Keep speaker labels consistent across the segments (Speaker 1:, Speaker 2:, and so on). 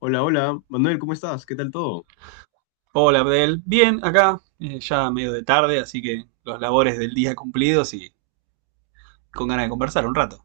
Speaker 1: Hola, hola, Manuel, ¿cómo estás? ¿Qué tal todo?
Speaker 2: Hola Abdel, bien acá, ya medio de tarde, así que los labores del día cumplidos y con ganas de conversar un rato.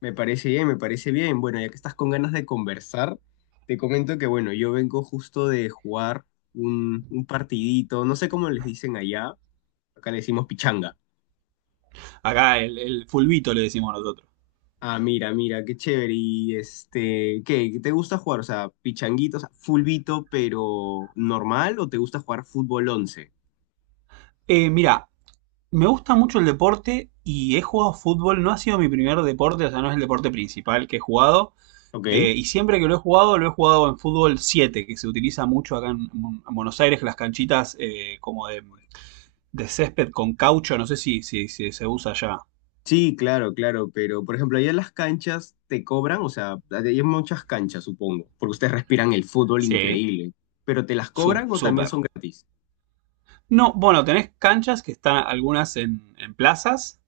Speaker 1: Me parece bien, me parece bien. Bueno, ya que estás con ganas de conversar, te comento que, bueno, yo vengo justo de jugar un partidito, no sé cómo les dicen allá, acá le decimos pichanga.
Speaker 2: Acá el fulbito le decimos nosotros.
Speaker 1: Ah, mira, mira, qué chévere. Y este, ¿qué? ¿Te gusta jugar? O sea, pichanguitos, fulbito, pero normal, ¿o te gusta jugar fútbol 11?
Speaker 2: Mira, me gusta mucho el deporte y he jugado fútbol, no ha sido mi primer deporte, o sea, no es el deporte principal que he jugado.
Speaker 1: ¿Ok?
Speaker 2: Y siempre que lo he jugado en fútbol 7, que se utiliza mucho acá en Buenos Aires, que las canchitas como de césped con caucho, no sé si se usa allá.
Speaker 1: Sí, claro, claro, pero por ejemplo, allá en las canchas te cobran, o sea, hay muchas canchas, supongo, porque ustedes respiran el fútbol
Speaker 2: Sí.
Speaker 1: increíble, pero ¿te las cobran o también
Speaker 2: Súper.
Speaker 1: son gratis?
Speaker 2: No, bueno, tenés canchas que están algunas en plazas.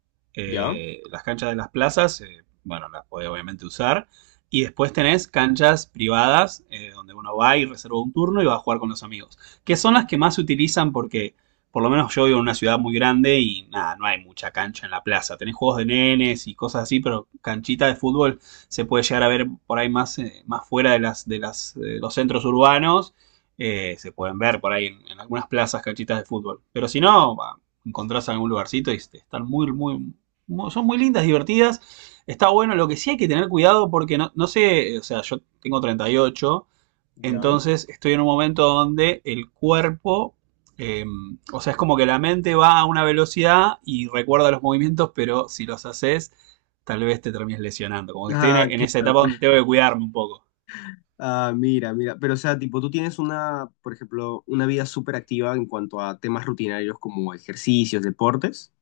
Speaker 1: ¿Ya?
Speaker 2: Las canchas de las plazas, bueno, las podés obviamente usar. Y después tenés canchas privadas, donde uno va y reserva un turno y va a jugar con los amigos. Que son las que más se utilizan porque, por lo menos yo vivo en una ciudad muy grande y nada, no hay mucha cancha en la plaza. Tenés juegos de nenes y cosas así, pero canchita de fútbol se puede llegar a ver por ahí más, más fuera de las, los centros urbanos se pueden ver por ahí en algunas plazas canchitas de fútbol. Pero si no, va, encontrás algún lugarcito y este, están muy, muy, muy- son muy lindas, divertidas. Está bueno, lo que sí hay que tener cuidado porque no, no sé, o sea, yo tengo 38,
Speaker 1: ¿Ya?
Speaker 2: entonces estoy en un momento donde el cuerpo, eh, o sea, es como que la mente va a una velocidad y recuerda los movimientos, pero si los haces, tal vez te termines lesionando. Como que estoy
Speaker 1: Ah,
Speaker 2: en esa
Speaker 1: claro,
Speaker 2: etapa
Speaker 1: claro.
Speaker 2: donde tengo que cuidarme un poco.
Speaker 1: Ah, mira, mira, pero o sea, tipo, tú tienes una, por ejemplo, una vida súper activa en cuanto a temas rutinarios como ejercicios, deportes.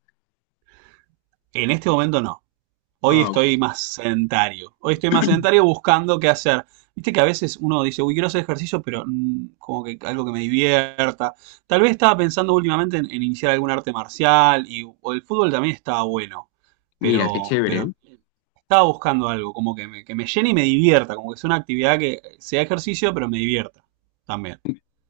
Speaker 2: En este momento no. Hoy
Speaker 1: Ah, ok.
Speaker 2: estoy más sedentario. Hoy estoy más sedentario buscando qué hacer. Viste que a veces uno dice, uy, quiero hacer ejercicio, pero como que algo que me divierta. Tal vez estaba pensando últimamente en iniciar algún arte marcial y o el fútbol también estaba bueno,
Speaker 1: Mira, qué
Speaker 2: pero,
Speaker 1: chévere.
Speaker 2: pero estaba buscando algo como que me llene y me divierta, como que sea una actividad que sea ejercicio, pero me divierta también.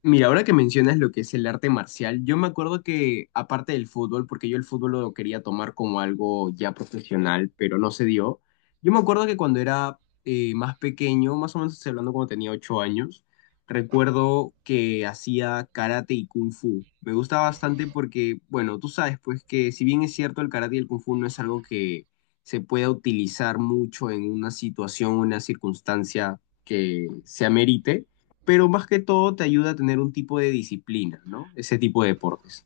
Speaker 1: Mira, ahora que mencionas lo que es el arte marcial, yo me acuerdo que aparte del fútbol, porque yo el fútbol lo quería tomar como algo ya profesional, pero no se dio. Yo me acuerdo que cuando era más pequeño, más o menos estoy hablando cuando tenía 8 años, recuerdo que hacía karate y kung fu. Me gusta bastante porque, bueno, tú sabes, pues que si bien es cierto, el karate y el kung fu no es algo que se pueda utilizar mucho en una situación, una circunstancia que se amerite, pero más que todo te ayuda a tener un tipo de disciplina, ¿no? Ese tipo de deportes.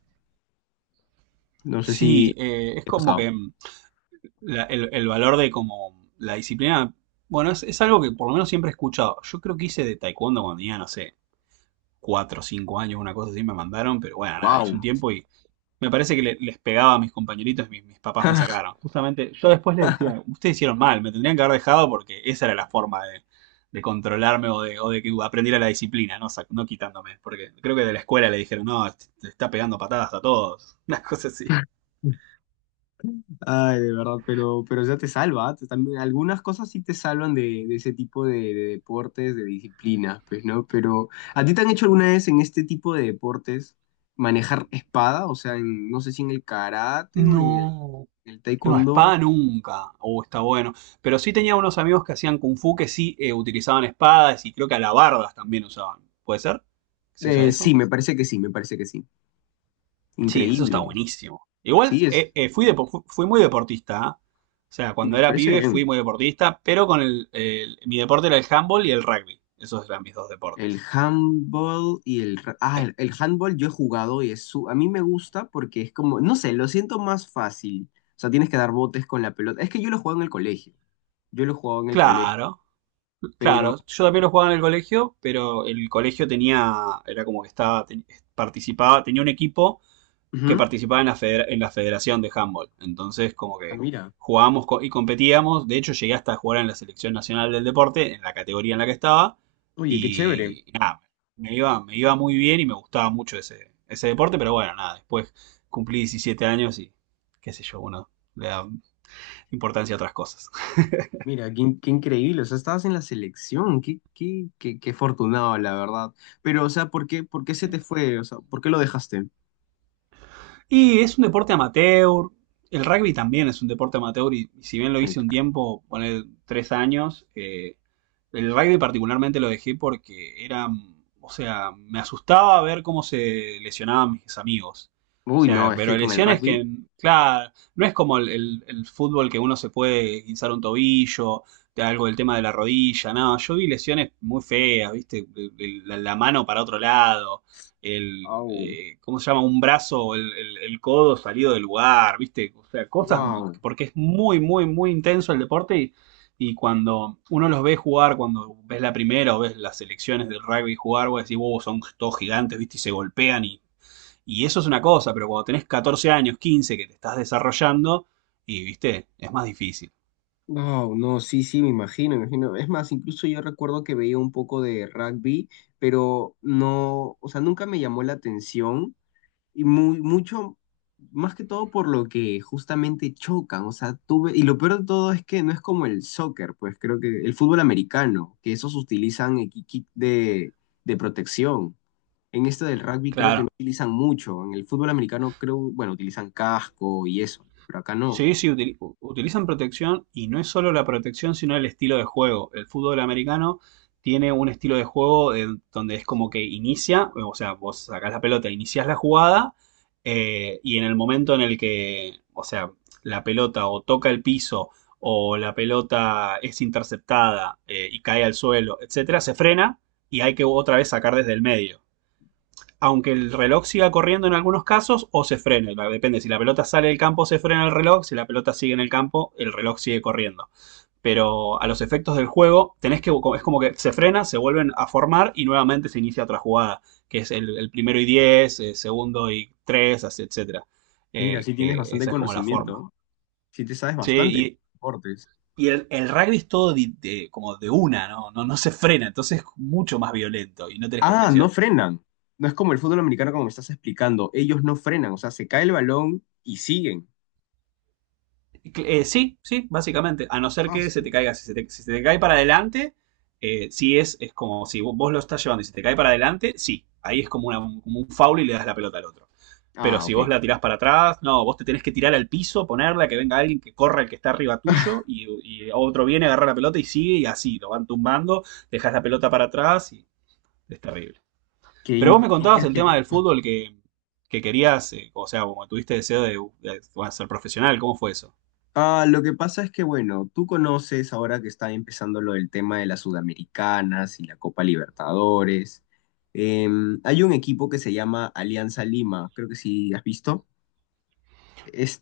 Speaker 1: No sé
Speaker 2: Sí,
Speaker 1: si
Speaker 2: es
Speaker 1: he
Speaker 2: como
Speaker 1: pasado.
Speaker 2: que el valor de como la disciplina, bueno, es algo que por lo menos siempre he escuchado. Yo creo que hice de taekwondo cuando tenía, no sé, cuatro o 5 años, una cosa así me mandaron, pero bueno, nada, hice
Speaker 1: ¡Wow!
Speaker 2: un tiempo y me parece que les pegaba a mis compañeritos y mis papás me sacaron. Justamente, yo después les decía, ustedes hicieron mal, me tendrían que haber dejado porque esa era la forma de controlarme o de que aprendiera la disciplina, no, no quitándome, porque creo que de la escuela le dijeron, no, te está pegando patadas a todos, una cosa así.
Speaker 1: Ay, de verdad, pero ya te salva, ¿ah? Te- también, algunas cosas sí te salvan de ese tipo de deportes, de disciplinas, pues, ¿no? Pero, ¿a ti te han hecho alguna vez en este tipo de deportes manejar espada? O sea, en- no sé si en el karate o
Speaker 2: No.
Speaker 1: en el
Speaker 2: No,
Speaker 1: taekwondo.
Speaker 2: espada nunca. Oh, está bueno. Pero sí tenía unos amigos que hacían kung fu que sí utilizaban espadas y creo que alabardas también usaban. ¿Puede ser? ¿Se usa
Speaker 1: Sí,
Speaker 2: eso?
Speaker 1: me parece que sí, me parece que sí.
Speaker 2: Sí, eso está
Speaker 1: Increíble.
Speaker 2: buenísimo. Igual
Speaker 1: Sí, es,
Speaker 2: fui muy deportista. ¿Ah? O sea, cuando
Speaker 1: me
Speaker 2: era
Speaker 1: parece
Speaker 2: pibe fui
Speaker 1: bien.
Speaker 2: muy deportista, pero con mi deporte era el handball y el rugby. Esos eran mis dos
Speaker 1: El
Speaker 2: deportes.
Speaker 1: handball y el... ra- Ah,
Speaker 2: Eh,
Speaker 1: el handball yo he jugado y es su... A mí me gusta porque es como, no sé, lo siento más fácil. O sea, tienes que dar botes con la pelota. Es que yo lo jugaba en el colegio. Yo lo jugaba en el colegio,
Speaker 2: claro,
Speaker 1: pero...
Speaker 2: claro. Yo también lo jugaba en el colegio, pero el colegio tenía, era como que estaba, participaba, tenía un equipo que
Speaker 1: Ujú.
Speaker 2: participaba en en la Federación de Handball. Entonces, como
Speaker 1: Ah,
Speaker 2: que
Speaker 1: mira.
Speaker 2: jugábamos y competíamos. De hecho, llegué hasta a jugar en la Selección Nacional del Deporte, en la categoría en la que estaba.
Speaker 1: Oye, qué chévere.
Speaker 2: Y nada, me iba muy bien y me gustaba mucho ese deporte. Pero bueno, nada, después cumplí 17 años y qué sé yo, uno le da importancia a otras cosas.
Speaker 1: Mira, qué, in- qué increíble. O sea, estabas en la selección. Qué, qué, qué, qué afortunado, la verdad. Pero, o sea, por qué se te fue? O sea, ¿por qué lo dejaste?
Speaker 2: Y es un deporte amateur. El rugby también es un deporte amateur y si bien lo
Speaker 1: El-
Speaker 2: hice un tiempo, poner 3 años. El rugby particularmente lo dejé porque era, o sea, me asustaba ver cómo se lesionaban mis amigos. O
Speaker 1: uy, no,
Speaker 2: sea,
Speaker 1: es que
Speaker 2: pero
Speaker 1: con el
Speaker 2: lesiones que,
Speaker 1: rugby.
Speaker 2: claro, no es como el fútbol que uno se puede guinzar un tobillo, de algo del tema de la rodilla, no, yo vi lesiones muy feas, viste. La mano para otro lado, ¿cómo se llama? Un brazo, el codo salido del lugar, viste, o sea, cosas,
Speaker 1: Wow.
Speaker 2: porque es muy, muy, muy intenso el deporte. Y cuando uno los ve jugar, cuando ves la primera o ves las selecciones del rugby jugar, vos decís, wow, son todos gigantes, ¿viste? Y se golpean, y eso es una cosa, pero cuando tenés 14 años, 15, que te estás desarrollando, ¿viste? Es más difícil.
Speaker 1: No, no, sí, sí, me imagino, me imagino. Es más, incluso yo recuerdo que veía un poco de rugby, pero no, o sea, nunca me llamó la atención y muy, mucho, más que todo por lo que justamente chocan, o sea, tuve, y lo peor de todo es que no es como el soccer, pues creo que el fútbol americano, que esos utilizan el kit de protección. En este del rugby creo que no
Speaker 2: Claro.
Speaker 1: utilizan mucho, en el fútbol americano creo, bueno, utilizan casco y eso, pero acá no.
Speaker 2: Sí, sí, utilizan protección, y no es solo la protección, sino el estilo de juego. El fútbol americano tiene un estilo de juego donde es como que inicia, o sea, vos sacás la pelota, iniciás la jugada y en el momento en el que, o sea, la pelota o toca el piso o la pelota es interceptada, y cae al suelo, etcétera, se frena y hay que otra vez sacar desde el medio, aunque el reloj siga corriendo en algunos casos o se frene. Depende, si la pelota sale del campo se frena el reloj, si la pelota sigue en el campo el reloj sigue corriendo. Pero a los efectos del juego tenés que, es como que se frena, se vuelven a formar y nuevamente se inicia otra jugada, que es el primero y 10, el segundo y 3, etcétera.
Speaker 1: Mira, sí tienes
Speaker 2: Que
Speaker 1: bastante
Speaker 2: esa es como la forma.
Speaker 1: conocimiento. Si te sabes bastante de
Speaker 2: Sí,
Speaker 1: deportes.
Speaker 2: y el rugby es todo como de una, ¿no? No, no se frena, entonces es mucho más violento y no tenés
Speaker 1: Ah,
Speaker 2: protección.
Speaker 1: no frenan. No es como el fútbol americano como me estás explicando. Ellos no frenan, o sea, se cae el balón y siguen.
Speaker 2: Sí, sí, básicamente. A no ser
Speaker 1: Ah,
Speaker 2: que se te
Speaker 1: su-
Speaker 2: caiga. Si se te, si se te cae para adelante, sí es como si vos lo estás llevando y se te cae para adelante, sí. Ahí es como, como un foul, y le das la pelota al otro. Pero
Speaker 1: ah,
Speaker 2: si
Speaker 1: ok.
Speaker 2: vos la tirás para atrás, no, vos te tenés que tirar al piso, ponerla, que venga alguien que corra el que está arriba tuyo, y otro viene, agarra la pelota y sigue, y así, lo van tumbando, dejas la pelota para atrás y es terrible.
Speaker 1: Qué,
Speaker 2: Pero vos
Speaker 1: in-
Speaker 2: me contabas
Speaker 1: qué-
Speaker 2: el
Speaker 1: qué
Speaker 2: tema del
Speaker 1: loco.
Speaker 2: fútbol, que querías, o sea, como tuviste deseo de, ser profesional, ¿cómo fue eso?
Speaker 1: Ah, lo que pasa es que, bueno, tú conoces ahora que está empezando lo del tema de las Sudamericanas y la Copa Libertadores. Em, hay un equipo que se llama Alianza Lima, creo que sí has visto.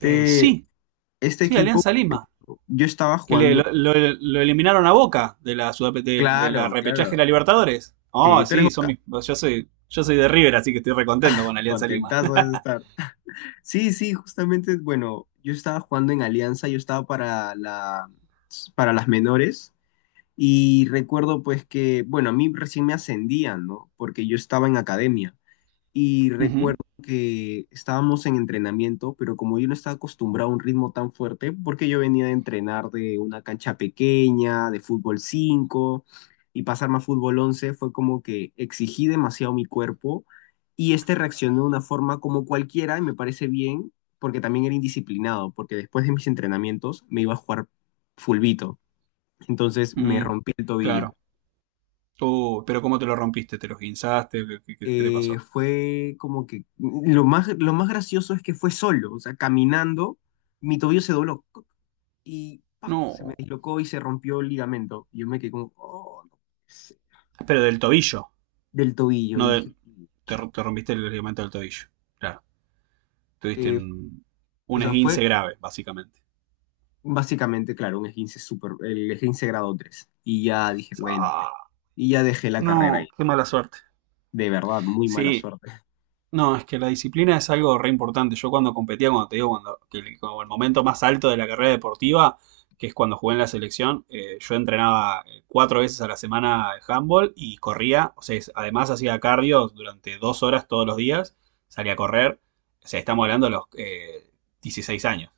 Speaker 2: Sí.
Speaker 1: este
Speaker 2: Sí,
Speaker 1: equipo,
Speaker 2: Alianza Lima,
Speaker 1: yo estaba
Speaker 2: que le,
Speaker 1: jugando.
Speaker 2: lo, lo- lo eliminaron a Boca de la
Speaker 1: Claro,
Speaker 2: repechaje de
Speaker 1: claro.
Speaker 2: la Libertadores.
Speaker 1: Sí,
Speaker 2: Oh,
Speaker 1: ¿tú eres
Speaker 2: sí, son
Speaker 1: Boca?
Speaker 2: mis, yo soy de River, así que estoy recontento con Alianza Lima.
Speaker 1: Contentazo de estar. Sí, sí, justamente, bueno, yo estaba jugando en Alianza, yo estaba para la, para las menores y recuerdo pues que, bueno, a mí recién me ascendían, ¿no? Porque yo estaba en academia. Y
Speaker 2: Ujú,
Speaker 1: recuerdo que estábamos en entrenamiento, pero como yo no estaba acostumbrado a un ritmo tan fuerte, porque yo venía de entrenar de una cancha pequeña, de fútbol 5 y pasarme a fútbol 11 fue como que exigí demasiado mi cuerpo y este reaccionó de una forma como cualquiera, y me parece bien, porque también era indisciplinado, porque después de mis entrenamientos me iba a jugar fulbito, entonces me
Speaker 2: mm,
Speaker 1: rompí el tobillo.
Speaker 2: claro. Pero ¿cómo te lo rompiste? ¿Te lo guinzaste? ¿Qué te pasó?
Speaker 1: Fue como que lo más gracioso es que fue solo, o sea, caminando, mi tobillo se dobló ¡cuc! Y ¡pac! Se me
Speaker 2: No.
Speaker 1: dislocó y se rompió el ligamento. Y yo me quedé como, "Oh, no puede ser",
Speaker 2: Pero del tobillo,
Speaker 1: del tobillo. Y
Speaker 2: no
Speaker 1: dije,
Speaker 2: te rompiste el ligamento del tobillo. Claro, tuviste
Speaker 1: eh,
Speaker 2: un,
Speaker 1: o
Speaker 2: un
Speaker 1: sea,
Speaker 2: esguince
Speaker 1: fue
Speaker 2: grave, básicamente.
Speaker 1: básicamente, claro, un esguince super, el esguince grado 3. Y ya dije, bueno, pues,
Speaker 2: Ah,
Speaker 1: y ya dejé la carrera ahí.
Speaker 2: no, qué mala
Speaker 1: Ya.
Speaker 2: suerte.
Speaker 1: De verdad, muy mala
Speaker 2: Sí.
Speaker 1: suerte.
Speaker 2: No, es que la disciplina es algo re importante. Yo cuando competía, cuando te digo, cuando, que el, como el momento más alto de la carrera deportiva, que es cuando jugué en la selección, yo entrenaba 4 veces a la semana handball, y corría. O sea, además hacía cardio durante 2 horas todos los días, salía a correr. O sea, estamos hablando de los 16 años.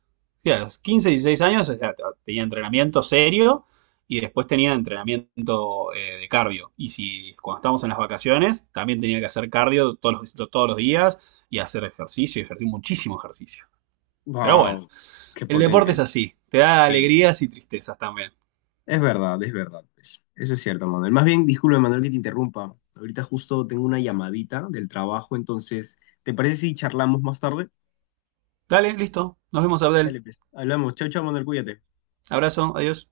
Speaker 2: Sí, a los 15, 16 años, o sea, tenía entrenamiento serio y después tenía entrenamiento de cardio. Y si cuando estábamos en las vacaciones, también tenía que hacer cardio todos los días, y hacer ejercicio, y ejercicio, muchísimo ejercicio. Pero bueno,
Speaker 1: Wow, qué
Speaker 2: el deporte es
Speaker 1: potente.
Speaker 2: así, te da
Speaker 1: Sí.
Speaker 2: alegrías y tristezas también.
Speaker 1: Es verdad, pues. Eso es cierto, Manuel. Más bien, disculpe, Manuel, que te interrumpa. Ahorita justo tengo una llamadita del trabajo, entonces, ¿te parece si charlamos más tarde?
Speaker 2: Dale, listo, nos vemos, Abdel.
Speaker 1: Dale, pues. Hablamos. Chao, chao, Manuel, cuídate.
Speaker 2: Abrazo, adiós.